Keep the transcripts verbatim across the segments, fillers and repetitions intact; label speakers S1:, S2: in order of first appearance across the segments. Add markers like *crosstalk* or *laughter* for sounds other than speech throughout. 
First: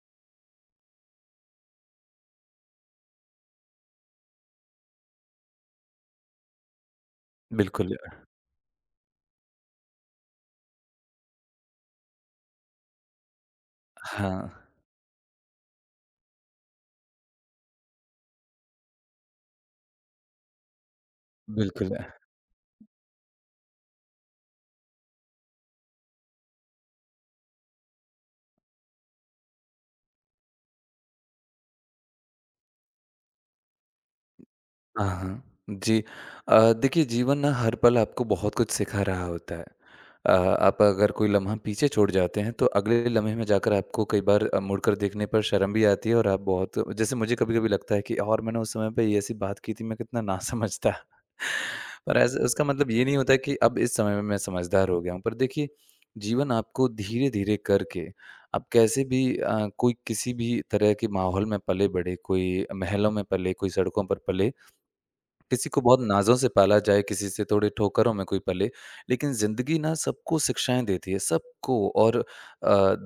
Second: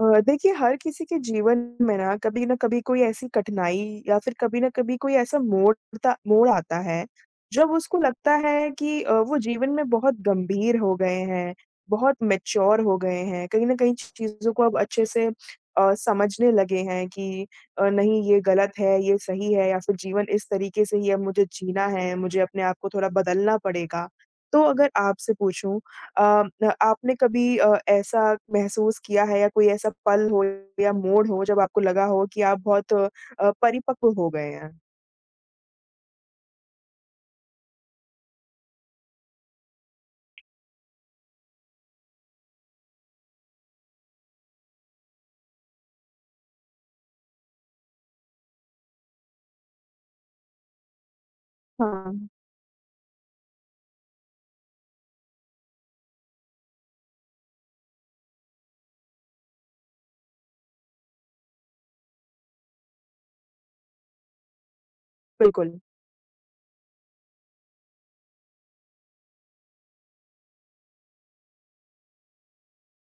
S1: अ, देखिए हर किसी के जीवन में ना कभी न कभी कोई ऐसी कठिनाई या फिर कभी न कभी कोई ऐसा मोड़ ता मोड़ आता है, जब
S2: बिल्कुल।
S1: उसको लगता है कि अ, वो जीवन में बहुत गंभीर हो गए हैं, बहुत मैच्योर हो गए हैं, कहीं न कहीं
S2: हाँ,
S1: चीज़ों को अब अच्छे से अ, समझने लगे हैं कि अ, नहीं ये गलत है, ये सही है या फिर जीवन इस तरीके से ही अब मुझे जीना
S2: बिल्कुल।
S1: है, मुझे अपने आप को थोड़ा बदलना पड़ेगा। तो अगर आपसे पूछूँ अ, न आपने कभी अ, ऐसा महसूस किया है या कोई ऐसा पल हो या मोड़ हो जब आपको लगा हो कि आप बहुत अ, परिपक्व हो गए हैं?
S2: हाँ, हाँ। जी। अ, देखिए जीवन ना हर पल आपको बहुत कुछ सिखा रहा होता है। अ, आप अगर कोई लम्हा पीछे छोड़ जाते हैं तो अगले लम्हे में जाकर आपको कई बार अ, मुड़कर देखने पर शर्म भी आती है और आप बहुत जैसे मुझे कभी-कभी लगता है कि और मैंने उस समय पे ये ऐसी बात की थी, मैं कितना नासमझ था। *laughs* पर
S1: हाँ,
S2: ऐसा उसका मतलब ये नहीं होता कि अब इस समय में मैं समझदार हो गया हूँ। पर देखिए, जीवन आपको धीरे-धीरे करके, आप कैसे भी अ, कोई किसी भी तरह के माहौल में पले-बढ़े, कोई महलों में पले, कोई सड़कों पर पले, किसी
S1: बिल्कुल,
S2: को बहुत नाज़ों से पाला जाए, किसी से थोड़े ठोकरों में कोई पले, लेकिन ज़िंदगी ना सबको शिक्षाएँ देती है, सबको। और अ,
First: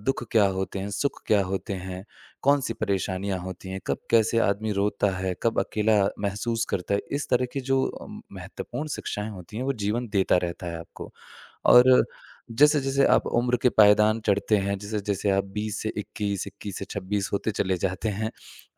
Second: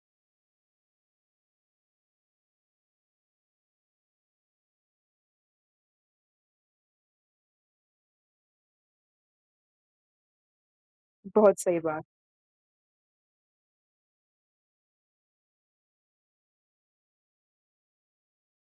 S2: दुःख क्या होते हैं, सुख क्या होते हैं, कौन-सी परेशानियाँ होती हैं, कब कैसे आदमी रोता है, कब अकेला महसूस करता है, इस तरह की जो अ, महत्वपूर्ण शिक्षाएँ होती हैं, वो जीवन देता रहता है आपको।
S1: बहुत सही बात।
S2: और जैसे-जैसे आप उम्र के पायदान चढ़ते हैं, जैसे-जैसे आप बीस से इक्कीस, इक्कीस से छब्बीस होते चले जाते हैं,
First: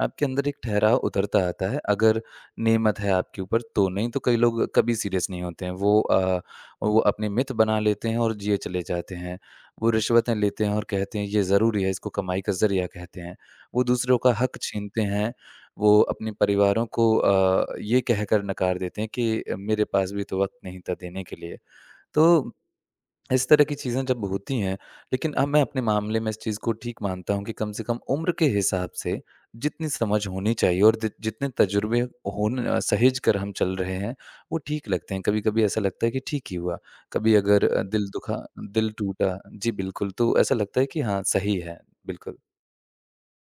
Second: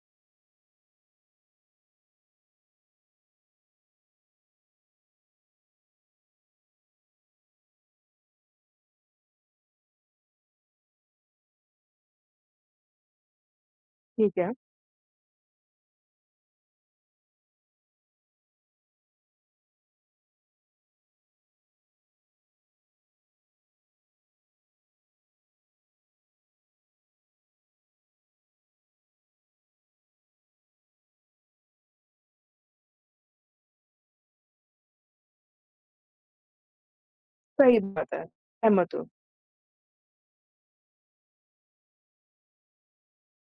S2: आपके अंदर एक ठहराव उतरता आता है। अगर नेमत है आपके ऊपर तो, नहीं तो कई लोग कभी सीरियस नहीं होते हैं। वो अ, वो अपने मिथ बना लेते हैं और जिए चले जाते हैं। वो रिश्वतें लेते हैं और कहते हैं ये ज़रूरी है, इसको कमाई का ज़रिया कहते हैं। वो दूसरों का
S1: ठीक है,
S2: हक छीनते हैं। वो अपने परिवारों को अ, ये कहकर नकार देते हैं कि मेरे पास भी तो वक़्त नहीं था देने के लिए। तो इस तरह की चीज़ें जब होती हैं, लेकिन अब मैं अपने मामले में इस चीज़ को ठीक मानता हूँ कि कम से कम उम्र के हिसाब से जितनी समझ होनी चाहिए और दि जितने तजुर्बे होन अ, सहेज कर हम चल रहे हैं, वो ठीक लगते हैं। कभी-कभी ऐसा लगता है कि ठीक ही हुआ। कभी अगर
S1: सही
S2: अ, दिल
S1: बात है,
S2: दुखा दिल
S1: सहमत हूँ।
S2: टूटा जी, बिल्कुल, तो ऐसा लगता है कि हाँ, सही है, बिल्कुल।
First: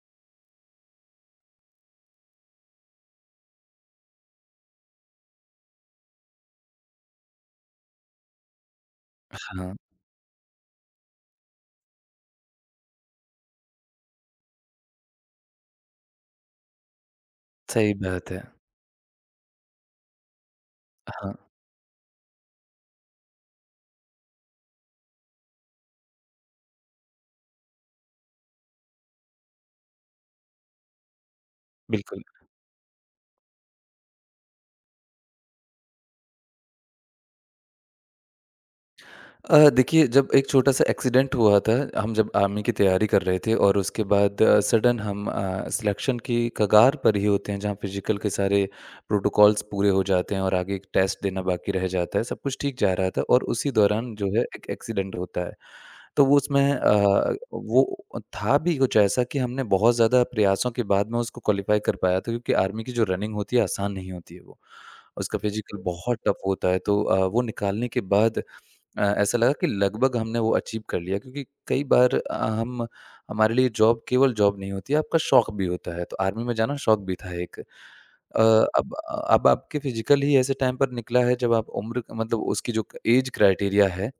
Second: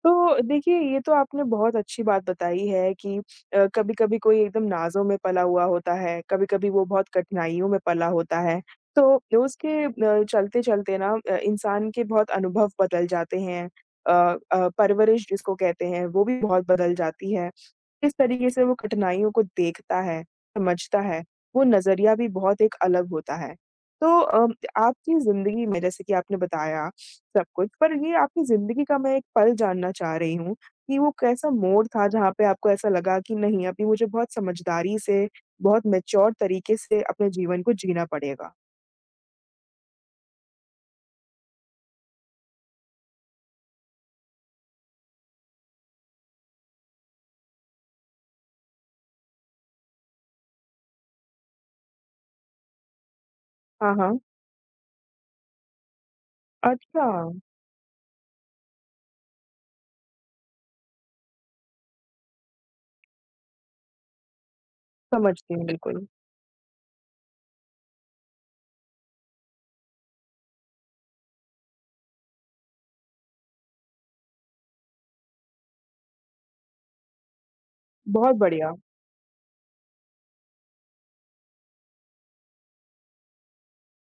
S1: तो देखिए, ये तो आपने बहुत अच्छी बात बताई है कि अ, कभी-कभी कोई एकदम नाज़ों में पला हुआ होता है, कभी-कभी वो बहुत कठिनाइयों में पला होता है। तो
S2: हाँ,
S1: उसके अ, चलते-चलते ना अ, इंसान के बहुत अनुभव बदल जाते हैं। अ अ, परवरिश जिसको कहते हैं, वो भी बहुत बदल जाती है।
S2: सही
S1: किस
S2: बात है।
S1: तरीके से वो कठिनाइयों को देखता है, समझता है,
S2: हाँ,
S1: वो नज़रिया भी बहुत एक अलग होता है। तो अ, आपकी ज़िंदगी में जैसे कि आपने बताया सब कुछ, पर ये आपकी ज़िंदगी का मैं एक पल जानना चाह रही हूँ कि वो कैसा मोड़ था
S2: बिल्कुल।
S1: जहाँ पे आपको ऐसा लगा कि नहीं, अभी मुझे बहुत समझदारी से, बहुत मैच्योर तरीके से अपने जीवन को जीना पड़ेगा?
S2: अ, देखिए, जब एक छोटा-सा एक्सीडेंट हुआ था, हम जब आर्मी की तैयारी कर रहे थे और उसके बाद अ, सडन, हम अ, सिलेक्शन की कगार पर ही होते हैं जहाँ फिजिकल के सारे प्रोटोकॉल्स पूरे हो जाते हैं और आगे एक टेस्ट देना बाकी रह जाता है, सब कुछ ठीक जा रहा था और उसी
S1: हाँ,
S2: दौरान
S1: हाँ।
S2: जो है, एक एक्सीडेंट होता है। तो वो उसमें
S1: अच्छा,
S2: अ, वो था भी कुछ ऐसा कि हमने बहुत ज़्यादा प्रयासों के बाद में उसको क्वालीफाई कर पाया था, क्योंकि आर्मी की जो रनिंग होती है आसान नहीं होती है वो। उसका
S1: समझती हूँ,
S2: फिजिकल
S1: बिल्कुल। बिल्कुल।
S2: बहुत टफ होता है तो अ, वो निकालने के बाद अ, ऐसा लगा कि लगभग हमने वो अचीव कर लिया, क्योंकि कई बार अ, हम हमारे लिए जॉब केवल जॉब नहीं होती है, आपका शौक भी होता है, तो आर्मी में जाना शौक भी था एक।
S1: बहुत
S2: अ,
S1: बढ़िया।
S2: अब अब आपके फिजिकल ही ऐसे टाइम पर निकला है जब आप उम्र मतलब उसकी जो एज क्राइटेरिया है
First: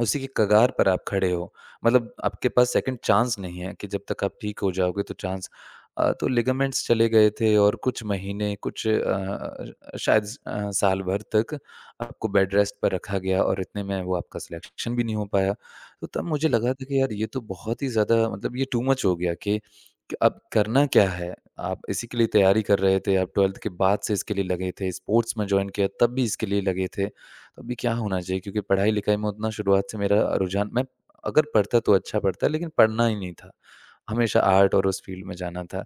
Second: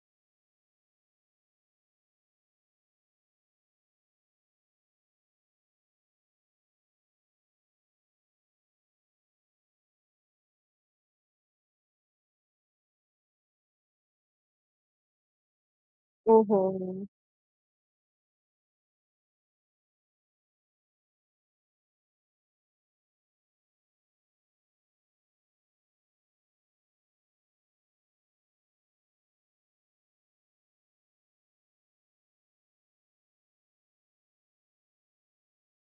S2: उसी की कगार पर आप खड़े हो। मतलब आपके पास सेकंड चांस नहीं है कि जब तक आप ठीक हो जाओगे तो चांस, अ, तो लिगामेंट्स चले गए थे और कुछ महीने कुछ अ अ, शायद अ, साल भर तक आपको बेड रेस्ट पर रखा गया और इतने में वो आपका सिलेक्शन भी नहीं हो पाया। तो तब मुझे
S1: ओहो!
S2: लगा था कि यार ये तो बहुत ही ज़्यादा, मतलब ये टू मच हो गया कि कि अब करना क्या है? आप इसी के लिए तैयारी कर रहे थे, आप ट्वेल्थ के बाद से इसके लिए लगे थे, स्पोर्ट्स में जॉइन किया तब भी इसके लिए लगे थे। तो अभी क्या होना चाहिए? क्योंकि पढ़ाई-लिखाई में उतना शुरुआत से मेरा रुझान, मैं अगर पढ़ता तो अच्छा पढ़ता लेकिन पढ़ना ही नहीं था। हमेशा आर्ट और उस फ़ील्ड में जाना था।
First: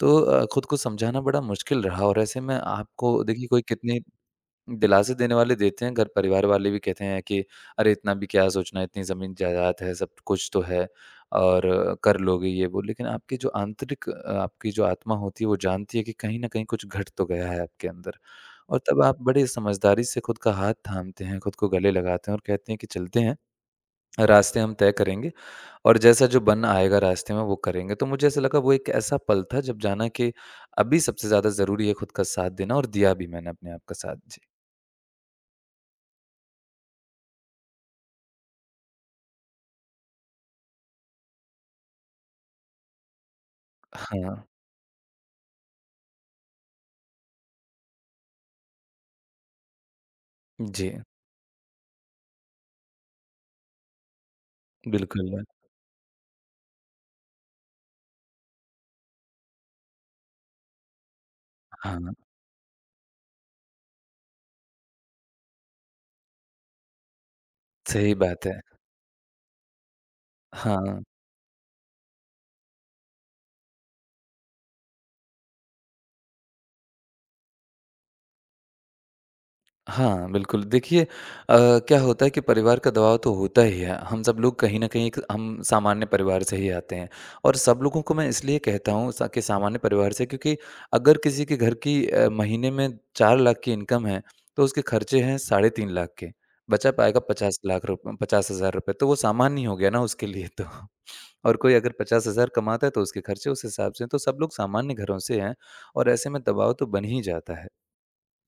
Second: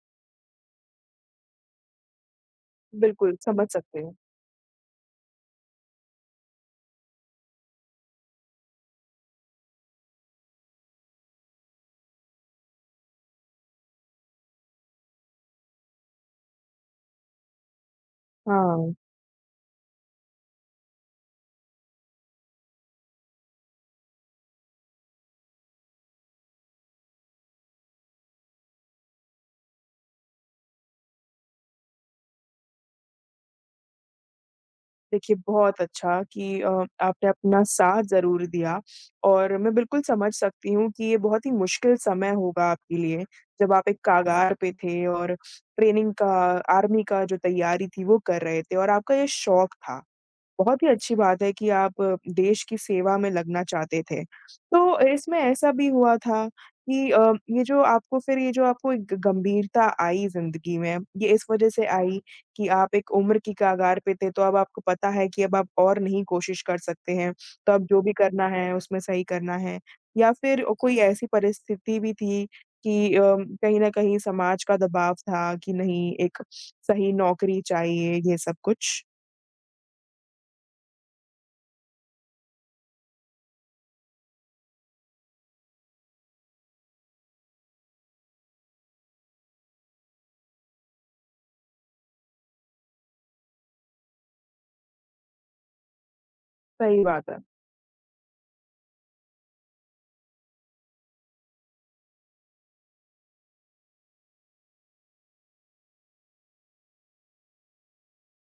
S2: तो अ, खुद को समझाना बड़ा मुश्किल रहा और ऐसे में आपको
S1: बिल्कुल,
S2: देखिए कोई
S1: समझ सकते
S2: कितने
S1: हैं।
S2: दिलासे देने वाले देते हैं, घर परिवार वाले भी कहते हैं कि अरे! इतना भी क्या सोचना है, इतनी ज़मीन जायदाद है, सब कुछ तो है और कर लोगे ये वो। लेकिन आपकी जो आंतरिक अ, आपकी जो आत्मा होती है, वो जानती है कि कहीं न कहीं कुछ घट तो गया है आपके अंदर, और
S1: हाँ।
S2: तब आप बड़े समझदारी से खुद का हाथ थामते हैं, खुद को गले लगाते हैं और कहते हैं कि चलते हैं, रास्ते हम तय करेंगे और जैसा जो बन आएगा रास्ते में वो करेंगे। तो मुझे ऐसा लगा वो एक ऐसा पल था जब जाना कि अभी सबसे ज़्यादा ज़रूरी है खुद का साथ देना, और दिया भी मैंने अपने आप का साथ। जी।
S1: देखिए, बहुत अच्छा कि अ, आपने अपना साथ ज़रूर दिया और मैं बिल्कुल समझ सकती हूँ कि ये बहुत ही मुश्किल समय होगा आपके लिए, जब आप एक
S2: हाँ।
S1: कागार पे थे और ट्रेनिंग का, आर्मी का जो तैयारी थी, वो कर रहे थे और आपका ये शौक था। बहुत ही
S2: जी,
S1: अच्छी बात है कि आप देश की सेवा में लगना चाहते थे। तो इसमें
S2: बिल्कुल।
S1: ऐसा भी हुआ था कि अ, ये जो आपको फिर ये जो आपको एक गंभीरता आई ज़िंदगी में, ये इस वज़ह से
S2: हाँ,
S1: आई कि आप एक उम्र की कगार पे थे, तो अब आपको पता है कि अब आप और नहीं कोशिश कर सकते हैं, तो अब जो भी
S2: सही
S1: करना
S2: बात है।
S1: है, उसमें सही करना है। या फिर कोई
S2: हाँ,
S1: ऐसी परिस्थिति भी थी कि अ, कहीं न कहीं समाज का दबाव था कि नहीं, एक सही नौकरी चाहिए, ये सब कुछ?
S2: हाँ, बिल्कुल। देखिए अ, क्या होता है कि परिवार का दबाव तो होता ही है। हम सब लोग कहीं न कहीं एक, हम सामान्य परिवार से ही आते हैं और सब लोगों को मैं इसलिए कहता हूँ सा कि सामान्य परिवार से, क्योंकि अगर किसी के घर की अ, महीने में चार लाख की इनकम है, तो उसके खर्चे हैं साढ़े तीन लाख के, बचा
S1: सही
S2: पाएगा
S1: बात है।
S2: पचास लाख रुप पचास हज़ार रुपए, तो वो सामान्य ही हो गया ना उसके लिए तो। और कोई अगर पचास हज़ार कमाता है तो उसके खर्चे उस हिसाब से हैं, तो सब लोग सामान्य घरों से हैं और ऐसे में दबाव तो बन ही जाता है।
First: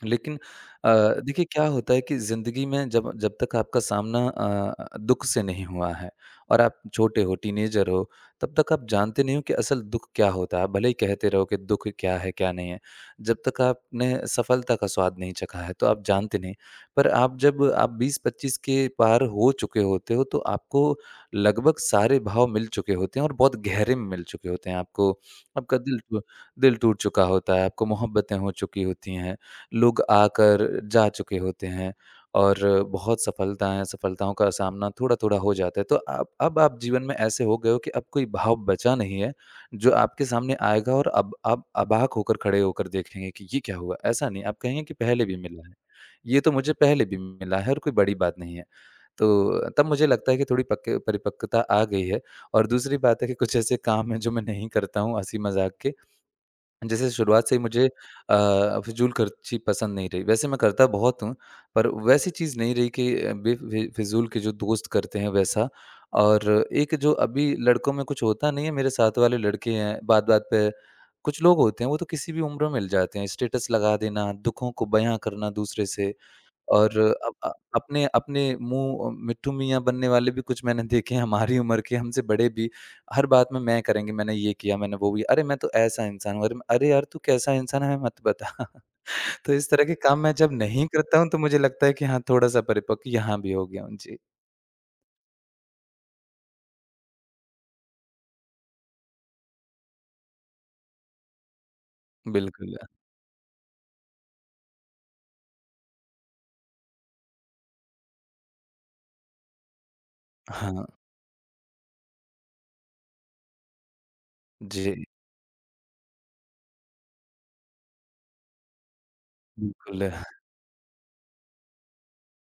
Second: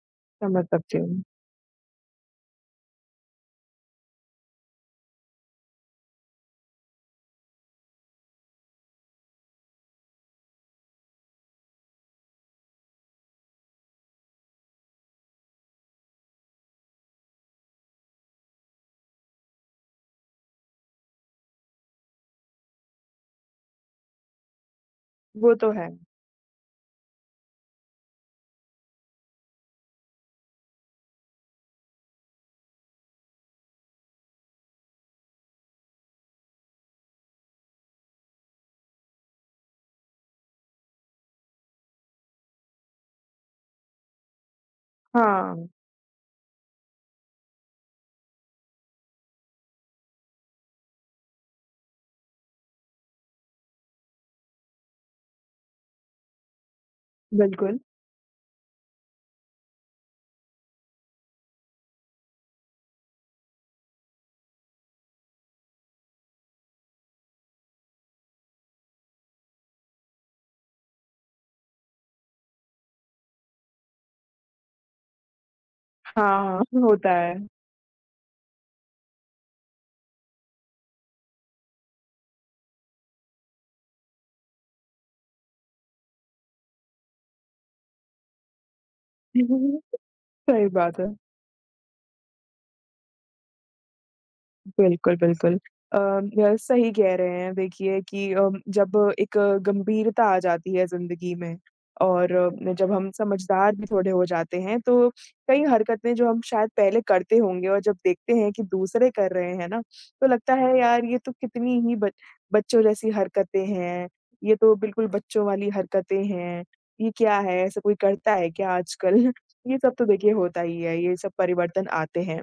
S2: लेकिन
S1: समझ
S2: अ,
S1: सकती हूँ।
S2: देखिए क्या होता है कि ज़िंदगी में जब जब तक आपका सामना अ, दुःख से नहीं हुआ है और आप छोटे हो, टीनेजर हो, तब तक आप जानते नहीं हो कि असल दुःख क्या होता है। आप भले ही कहते रहो कि दुःख क्या है, क्या नहीं है। जब तक आपने सफलता का स्वाद नहीं चखा है, तो आप जानते नहीं। पर आप जब आप बीस पच्चीस के पार हो चुके होते हो, तो आपको लगभग सारे भाव मिल चुके होते हैं और बहुत गहरे में मिल चुके होते हैं आपको।
S1: वो तो
S2: आपका
S1: है।
S2: दिल टू दिल टूट चुका होता है, आपको मोहब्बतें हो चुकी होती हैं। लोग आकर जा चुके होते हैं और बहुत सफलताएँ सफलताओं का सामना थोड़ा-थोड़ा हो जाता है। तो अब अब आप जीवन में ऐसे हो गए हो कि अब कोई भाव बचा नहीं है, जो आपके सामने आएगा और अब आप अबाक होकर खड़े होकर देखेंगे कि ये क्या हुआ? ऐसा नहीं, आप कहेंगे कि पहले भी मिला
S1: हाँ,
S2: है। ये तो मुझे पहले भी मिला है और कोई बड़ी बात नहीं है। तो तब मुझे लगता है कि थोड़ी पक्के परिपक्वता आ गई है। और दूसरी बात है कि कुछ ऐसे काम हैं जो मैं नहीं करता हूँ, हँसी-मज़ाक के जैसे। शुरुआत से ही
S1: बिल्कुल।
S2: मुझे अ, फ़िज़ूल खर्ची पसंद नहीं रही। वैसे मैं करता बहुत हूँ, पर वैसी चीज़ नहीं रही कि अ, बे फ़ि फ़िज़ूल के जो दोस्त करते हैं वैसा। और एक जो अभी लड़कों में कुछ होता नहीं है, मेरे साथ वाले लड़के हैं, बात-बात पे, कुछ लोग होते हैं, वो तो किसी भी उम्र में मिल जाते हैं, स्टेटस लगा देना, दुखों को बयाँ करना दूसरे से।
S1: हाँ,
S2: और
S1: होता है।
S2: अप अ, अपने अपने मुँह मिट्ठू मियाँ बनने वाले भी कुछ मैंने देखे हैं हमारी उम्र के, हमसे बड़े भी, हर बात में मैं करेंगे, मैंने ये किया, मैंने वो भी, अरे! मैं तो ऐसा इंसान हूँ, अरे! अरे यार, तू कैसा इंसान है, हमें मत बता। *laughs* तो इस तरह के
S1: *laughs* सही
S2: काम मैं जब नहीं
S1: बात है।
S2: करता हूँ तो मुझे लगता है कि हाँ, थोड़ा-सा परिपक्व यहाँ भी हो गया हूँ। जी,
S1: बिल्कुल, बिल्कुल। अ, य सही कह रहे हैं देखिए कि अ, जब एक गंभीरता आ जाती है ज़िंदगी में और अ,
S2: बिल्कुल।
S1: जब हम समझदार भी थोड़े हो जाते हैं, तो कई हरकतें जो हम शायद पहले करते होंगे और जब देखते हैं कि दूसरे कर रहे हैं ना, तो लगता है
S2: हाँ,
S1: यार ये तो कितनी ही ब बच्चों जैसी हरकतें हैं, ये तो
S2: जी,
S1: बिल्कुल बच्चों वाली हरकतें हैं, ये क्या है? ऐसा कोई करता है क्या आजकल? *laughs* ये सब
S2: बिल्कुल।
S1: तो देखिए होता ही है, ये सब परिवर्तन आते हैं।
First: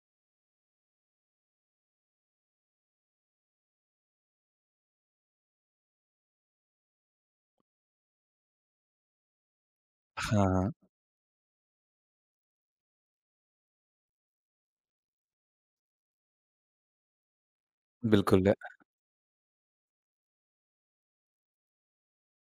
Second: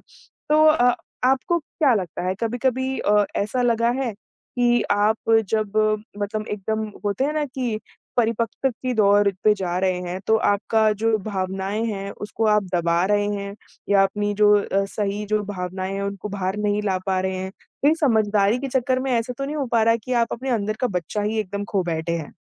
S1: तो अ आपको क्या लगता है कभी-कभी अ, ऐसा लगा है कि आप जब मतलब एकदम होते हैं ना कि परिपक्व की दौर पे जा रहे हैं, तो
S2: हाँ,
S1: आपका जो भावनाएँ हैं उसको आप दबा रहे हैं या अपनी जो अ, सही जो भावनाएँ हैं उनको बाहर नहीं ला पा रहे हैं? कहीं
S2: बिल्कुल।
S1: समझदारी के चक्कर में ऐसा तो नहीं हो पा रहा कि आप अपने अंदर का बच्चा ही एकदम खो बैठे हैं?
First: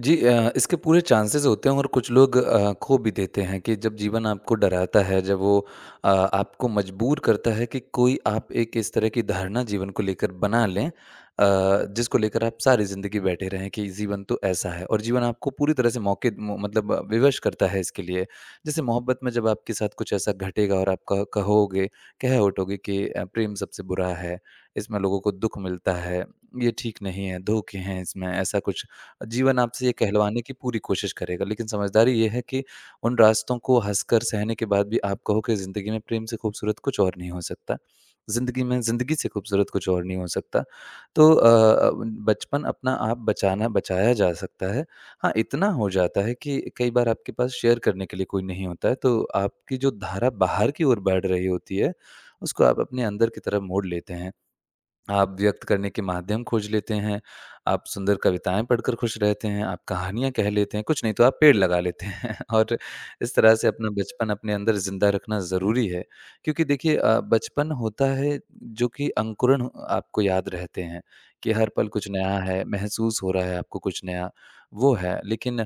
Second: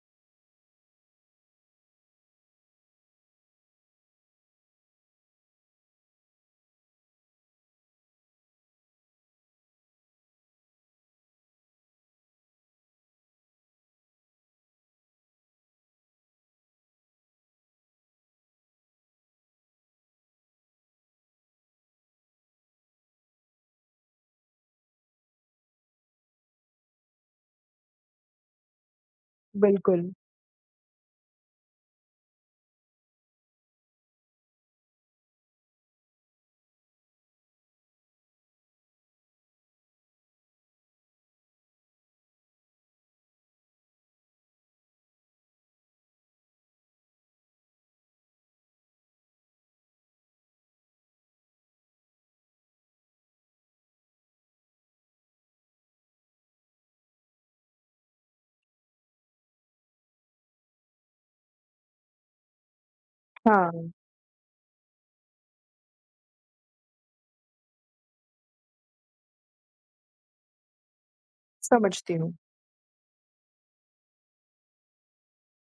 S2: जी, अ, इसके पूरे चांसेस होते हैं और कुछ लोग अ, खो भी देते हैं कि जब जीवन आपको डराता है, जब वो अ, आपको मजबूर करता है कि कोई आप एक इस तरह की धारणा जीवन को लेकर बना लें, अ, जिसको लेकर आप सारी ज़िंदगी बैठे रहें कि जीवन तो ऐसा है, और जीवन आपको पूरी तरह से मौके मो- मतलब अ, विवश करता है इसके लिए। जैसे मोहब्बत में जब आपके साथ कुछ ऐसा घटेगा और आप क कहोगे, कह उठोगे कि अ, प्रेम सबसे बुरा है, इसमें लोगों को दुःख मिलता है, ये ठीक नहीं है, धोखे हैं इसमें, ऐसा कुछ जीवन आपसे ये
S1: बिल्कुल।
S2: कहलवाने की पूरी कोशिश करेगा। लेकिन समझदारी ये है कि उन रास्तों को हँसकर सहने के बाद भी आप कहो कि ज़िंदगी में प्रेम से खूबसूरत कुछ और नहीं हो सकता। ज़िंदगी में ज़िंदगी से खूबसूरत कुछ और नहीं हो सकता। तो अ अ, बचपन अपना आप बचाना बचाया जा सकता है। हाँ, इतना हो जाता है कि कई बार आपके पास शेयर करने के लिए कोई नहीं होता है, तो आपकी जो धारा बाहर की ओर बढ़ रही होती है, उसको आप अपने अंदर की तरफ मोड़ लेते हैं। आप व्यक्त करने के माध्यम खोज लेते हैं, आप सुंदर कविताएँ पढ़कर खुश रहते हैं, आप कहानियाँ कह लेते हैं, कुछ नहीं तो आप पेड़ लगा लेते हैं *laughs* और इस तरह से
S1: हाँ,
S2: अपना बचपन अपने अंदर ज़िंदा रखना ज़रूरी है। क्योंकि देखिए अ, बचपन होता है जो कि अंकुरण हो- आपको याद रहते हैं कि हर पल कुछ
S1: समझती हूँ।
S2: नया है, महसूस हो रहा है आपको कुछ नया, वो है। लेकिन अ,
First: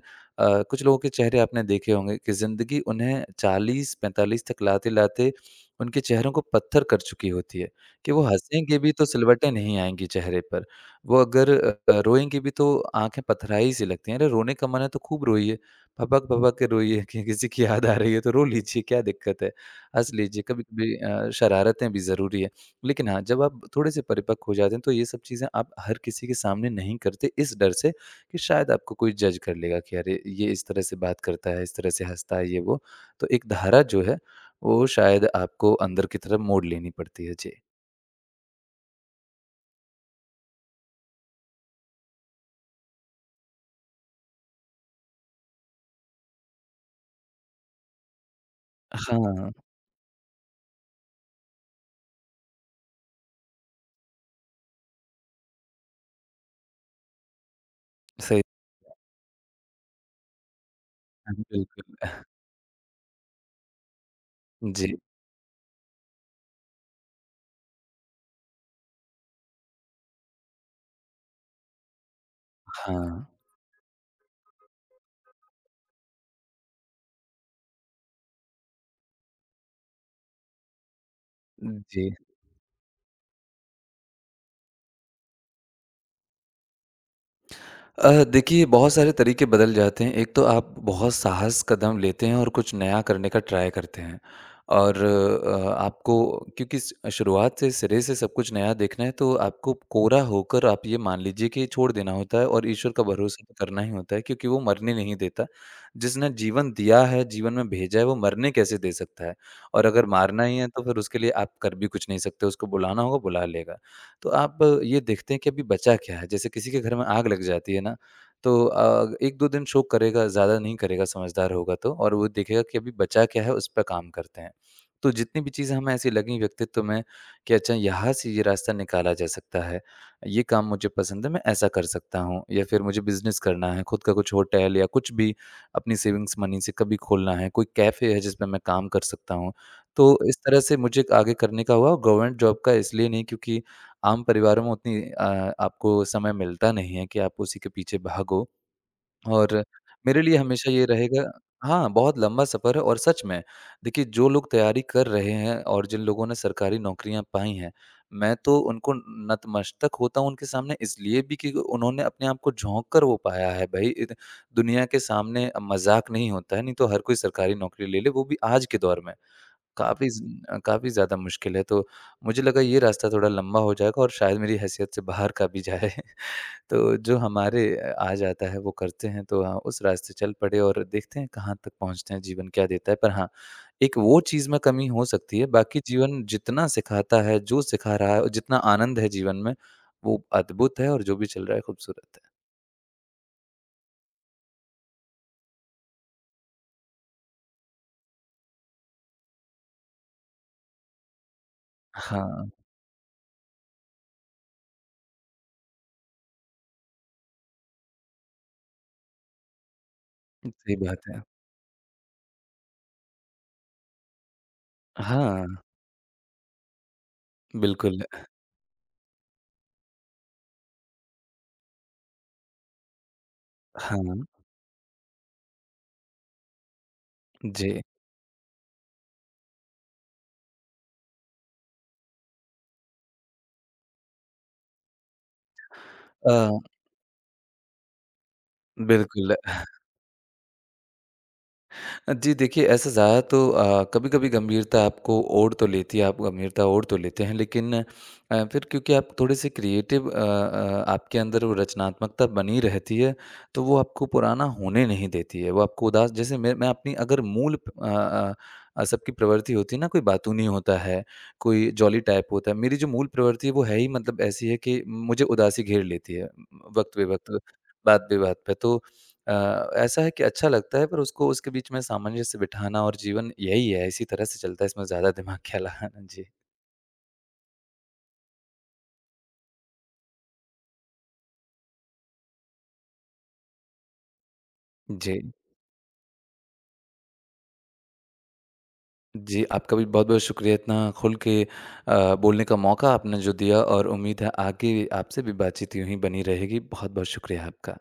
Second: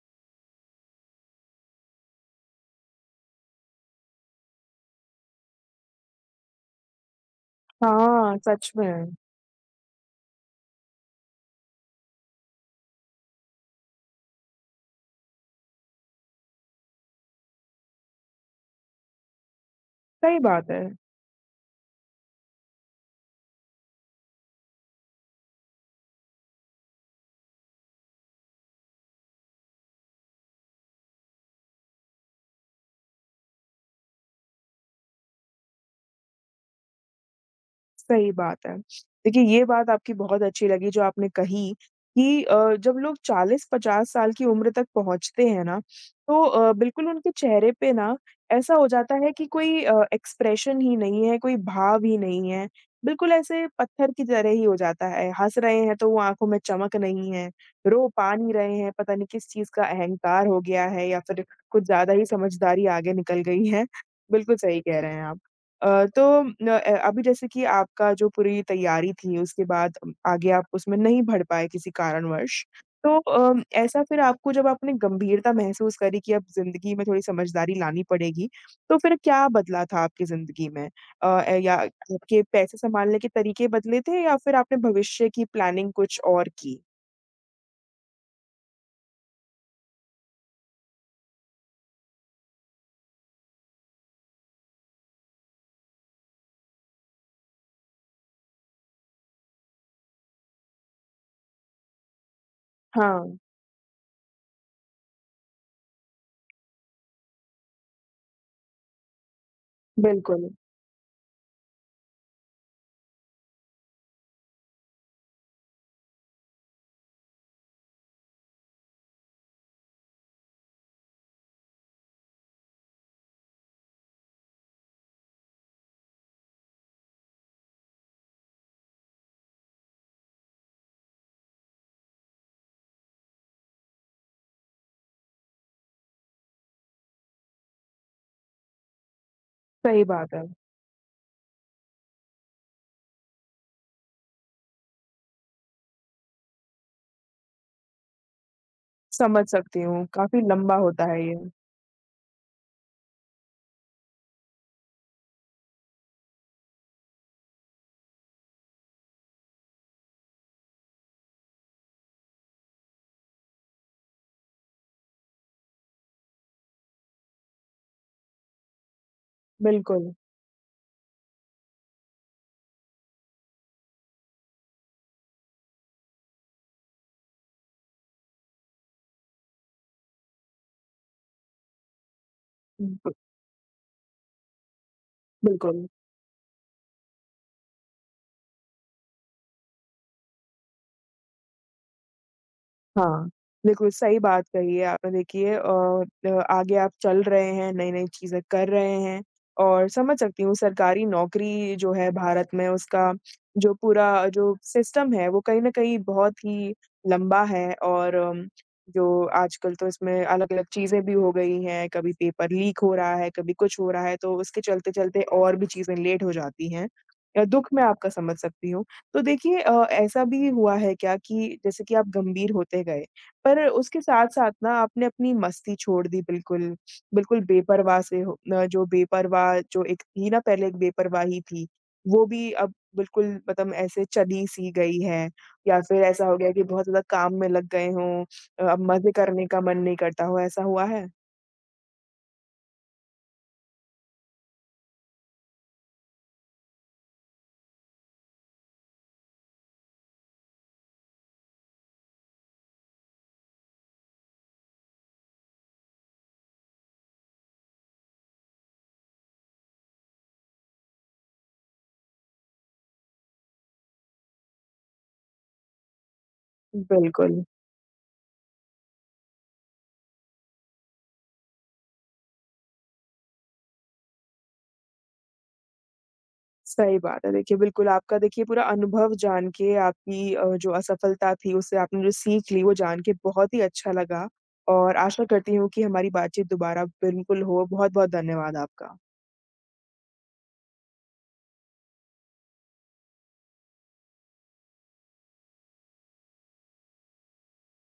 S2: कुछ लोगों के चेहरे आपने देखे होंगे कि ज़िंदगी उन्हें चालीस पैंतालीस तक लाते-लाते उनके चेहरों को पत्थर कर चुकी होती है। कि वो
S1: हाँ, सच
S2: हँसेंगे भी तो
S1: में।
S2: सिलवटें नहीं आएँगी चेहरे पर। वो अगर अ अ, रोएँगे भी तो आँखें पथराई-सी लगती हैं। अरे! रोने का मन है तो खूब रोइए, भभक-भभक के रोइए कि किसी की याद आ रही है तो रो लीजिए, क्या दिक्कत है? हँस
S1: सही
S2: लीजिए,
S1: बात है।
S2: कभी-कभी अ, शरारतें भी ज़रूरी है। लेकिन हाँ, जब आप थोड़े से परिपक्व हो जाते हैं तो ये सब चीज़ें आप हर किसी के सामने नहीं करते इस डर से कि शायद आपको कोई जज कर लेगा कि अरे! ये इस तरह से बात करता है, इस तरह से हँसता है ये वो। तो एक धारा जो है, वो शायद आपको अंदर की तरफ मोड़ लेनी पड़ती है। जी।
S1: सही बात है। देखिए, ये बात आपकी बहुत अच्छी लगी जो आपने कही कि अ, जब लोग चालीस पचास साल की उम्र तक पहुँचते हैं ना, तो अ, बिल्कुल उनके चेहरे पे ना ऐसा हो जाता है कि
S2: हाँ,
S1: कोई अ, एक्सप्रेशन ही नहीं है, कोई भाव ही नहीं है। बिल्कुल ऐसे पत्थर की तरह ही हो जाता है। हँस रहे हैं तो वो आँखों में चमक नहीं है, रो पा
S2: सही
S1: नहीं रहे हैं, पता नहीं किस चीज़ का अहंकार हो गया है या फिर कुछ
S2: बिल्कुल।
S1: ज़्यादा ही समझदारी आगे निकल गई है। बिल्कुल सही
S2: जी,
S1: कह रहे हैं आप। अ, तो न अ, अभी जैसे कि आपका जो पूरी तैयारी थी उसके बाद अम, आगे आप उसमें नहीं बढ़ पाए किसी कारणवश।
S2: हाँ,
S1: तो अ, ऐसा फिर आपको जब आपने गंभीरता महसूस करी कि अब ज़िंदगी में थोड़ी समझदारी लानी पड़ेगी, तो फिर क्या बदला था आपकी ज़िंदगी में? अ, अ, या
S2: जी।
S1: आपके पैसे सँभालने के तरीके बदले थे या फिर आपने भविष्य की प्लानिंग कुछ और की?
S2: अ, देखिए बहुत सारे तरीके बदल जाते हैं। एक तो आप बहुत साहस कदम लेते हैं और कुछ नया करने का ट्राई करते हैं और अ, आपको क्योंकि स शुरुआत से सिरे से सब कुछ नया देखना है तो आपको कोरा होकर आप ये मान लीजिए कि छोड़ देना होता है और ईश्वर का
S1: हाँ,
S2: भरोसा तो करना ही होता है क्योंकि वो मरने नहीं देता। जिसने जीवन दिया है, जीवन में भेजा है, वो मरने कैसे दे सकता है? और अगर मारना
S1: बिल्कुल,
S2: ही है तो फिर उसके लिए आप कर भी कुछ नहीं सकते। उसको बुलाना होगा, बुला लेगा। तो आप ये देखते हैं कि अभी बचा क्या है? जैसे किसी के घर में आग लग जाती है ना, तो अ, एक दो दिन शोक करेगा, ज़्यादा नहीं करेगा समझदार होगा तो और वो देखेगा कि अभी बचा क्या है, उस पे काम करते हैं। तो जितनी भी चीज़ें हमें ऐसी लगीं व्यक्तित्व में कि अच्छा यहाँ से ये रास्ता निकाला जा सकता है, ये काम मुझे पसंद है, मैं ऐसा कर सकता हूँ या फिर मुझे बिज़नेस करना है, खुद का कुछ होटल या कुछ भी अपनी सेविंग्स मनी से कभी खोलना है, कोई कैफ़े है जिसमें मैं काम कर सकता हूँ।
S1: सही
S2: तो
S1: बात
S2: इस
S1: है।
S2: तरह से मुझे आगे करने का हुआ और गवर्नमेंट जॉब का इसलिए नहीं क्योंकि आम परिवारों में उतनी अ, आपको समय मिलता नहीं है कि आप उसी के पीछे भागो
S1: समझ
S2: और
S1: सकती हूँ,
S2: मेरे लिए
S1: काफ़ी
S2: हमेशा
S1: लंबा
S2: ये
S1: होता है
S2: रहेगा
S1: ये।
S2: हाँ, बहुत लंबा सफ़र है और सच में देखिए जो लोग तैयारी कर रहे हैं और जिन लोगों ने सरकारी नौकरियाँ पाई हैं, मैं तो उनको नतमस्तक होता हूँ उनके सामने इसलिए भी कि उन्होंने अपने आप को झोंक कर वो पाया है भई इत दुनिया के सामने मज़ाक नहीं होता है, नहीं तो हर कोई सरकारी नौकरी ले ले, वो भी आज के दौर में। काफ़ी
S1: बिल्कुल,
S2: ज़ काफ़ी ज़्यादा मुश्किल है, तो मुझे लगा ये रास्ता थोड़ा लंबा हो जाएगा और शायद मेरी हैसियत से बाहर का भी जाए। *laughs* तो जो हमारे अ, आ जाता है वो करते हैं, तो हाँ, उस रास्ते चल पड़े और देखते हैं कहाँ तक पहुँचते हैं, जीवन क्या देता है।
S1: ब
S2: पर हाँ, एक वो चीज़ में कमी हो सकती है, बाकी
S1: बिल्कुल।
S2: जीवन जितना सिखाता है, जो सिखा रहा है और जितना आनंद है जीवन में, वो अद्भुत है और जो भी चल रहा है खूबसूरत है।
S1: हाँ, बिल्कुल सही बात कही है आपने देखिए अ अ, आगे आप चल रहे हैं, नई-नई चीज़ें कर रहे हैं और समझ सकती हूँ सरकारी नौकरी जो है भारत
S2: हाँ,
S1: में उसका जो पूरा जो सिस्टम है वो कहीं न कहीं बहुत ही लंबा है और अम, जो आजकल तो इसमें अलग-अलग
S2: सही
S1: चीज़ें
S2: बात
S1: भी
S2: है।
S1: हो गई हैं, कभी पेपर लीक हो रहा है, कभी कुछ हो रहा है, तो उसके चलते-चलते और
S2: हाँ,
S1: भी चीज़ें लेट हो जाती हैं। अ, दुःख मैं
S2: बिल्कुल।
S1: आपका समझ सकती हूँ। तो देखिए अ, ऐसा भी हुआ है क्या कि जैसे कि आप गंभीर होते गए, पर उसके
S2: हाँ,
S1: साथ-साथ ना आपने अपनी मस्ती छोड़ दी बिल्कुल, बिल्कुल
S2: जी।
S1: बेपरवाह से हो अ, जो बेपरवाह जो एक थी ना पहले एक बेपरवाही थी, वो भी अब बिल्कुल मतलब ऐसे चली-सी गई है या फिर ऐसा हो गया
S2: अ,
S1: कि बहुत ज़्यादा काम में लग गए हों अ, अब मज़े
S2: बिल्कुल।
S1: करने का मन नहीं करता हो, ऐसा हुआ है?
S2: जी देखिए, ऐसा ज़्यादा तो अ, कभी-कभी गंभीरता आपको ओढ़ तो लेती है, आप गंभीरता ओढ़ तो लेते हैं लेकिन अ, फिर क्योंकि आप थोड़े-से क्रिएटिव अ अ, आपके अंदर वो रचनात्मकता बनी रहती है, तो वो आपको पुराना होने नहीं देती है, वो आपको उदास जैसे मैं मैं अपनी अगर मूल अ अ अ, सबकी प्रवृत्ति होती है ना, कोई बातूनी होता है, कोई जॉली टाइप होता है, मेरी जो मूल प्रवृत्ति है वो है ही मतलब ऐसी है कि मुझे उदासी घेर लेती है, वक़्त-बे-वक़्त,
S1: बिल्कुल।
S2: बात-बे-बात पे। तो अ, ऐसा है कि अच्छा लगता है पर उसको उसके बीच में सामंजस्य बिठाना और जीवन यही है, इसी तरह से चलता है इसमें ज़्यादा दिमाग क्या लगाना। जी।
S1: सही बात है। देखिए, बिल्कुल आपका देखिए पूरा अनुभव जान के आपकी अ, जो असफलता थी उससे आपने जो सीख ली वो जान के बहुत ही अच्छा लगा और
S2: जी।
S1: आशा करती हूँ कि हमारी बातचीत दोबारा बिल्कुल हो। बहुत-बहुत धन्यवाद आपका।
S2: जी, आपका भी बहुत-बहुत शुक्रिया इतना खुल के अ, बोलने का मौका आपने जो दिया और उम्मीद है आगे आपसे भी बातचीत यूँ ही बनी रहेगी। बहुत-बहुत शुक्रिया आपका।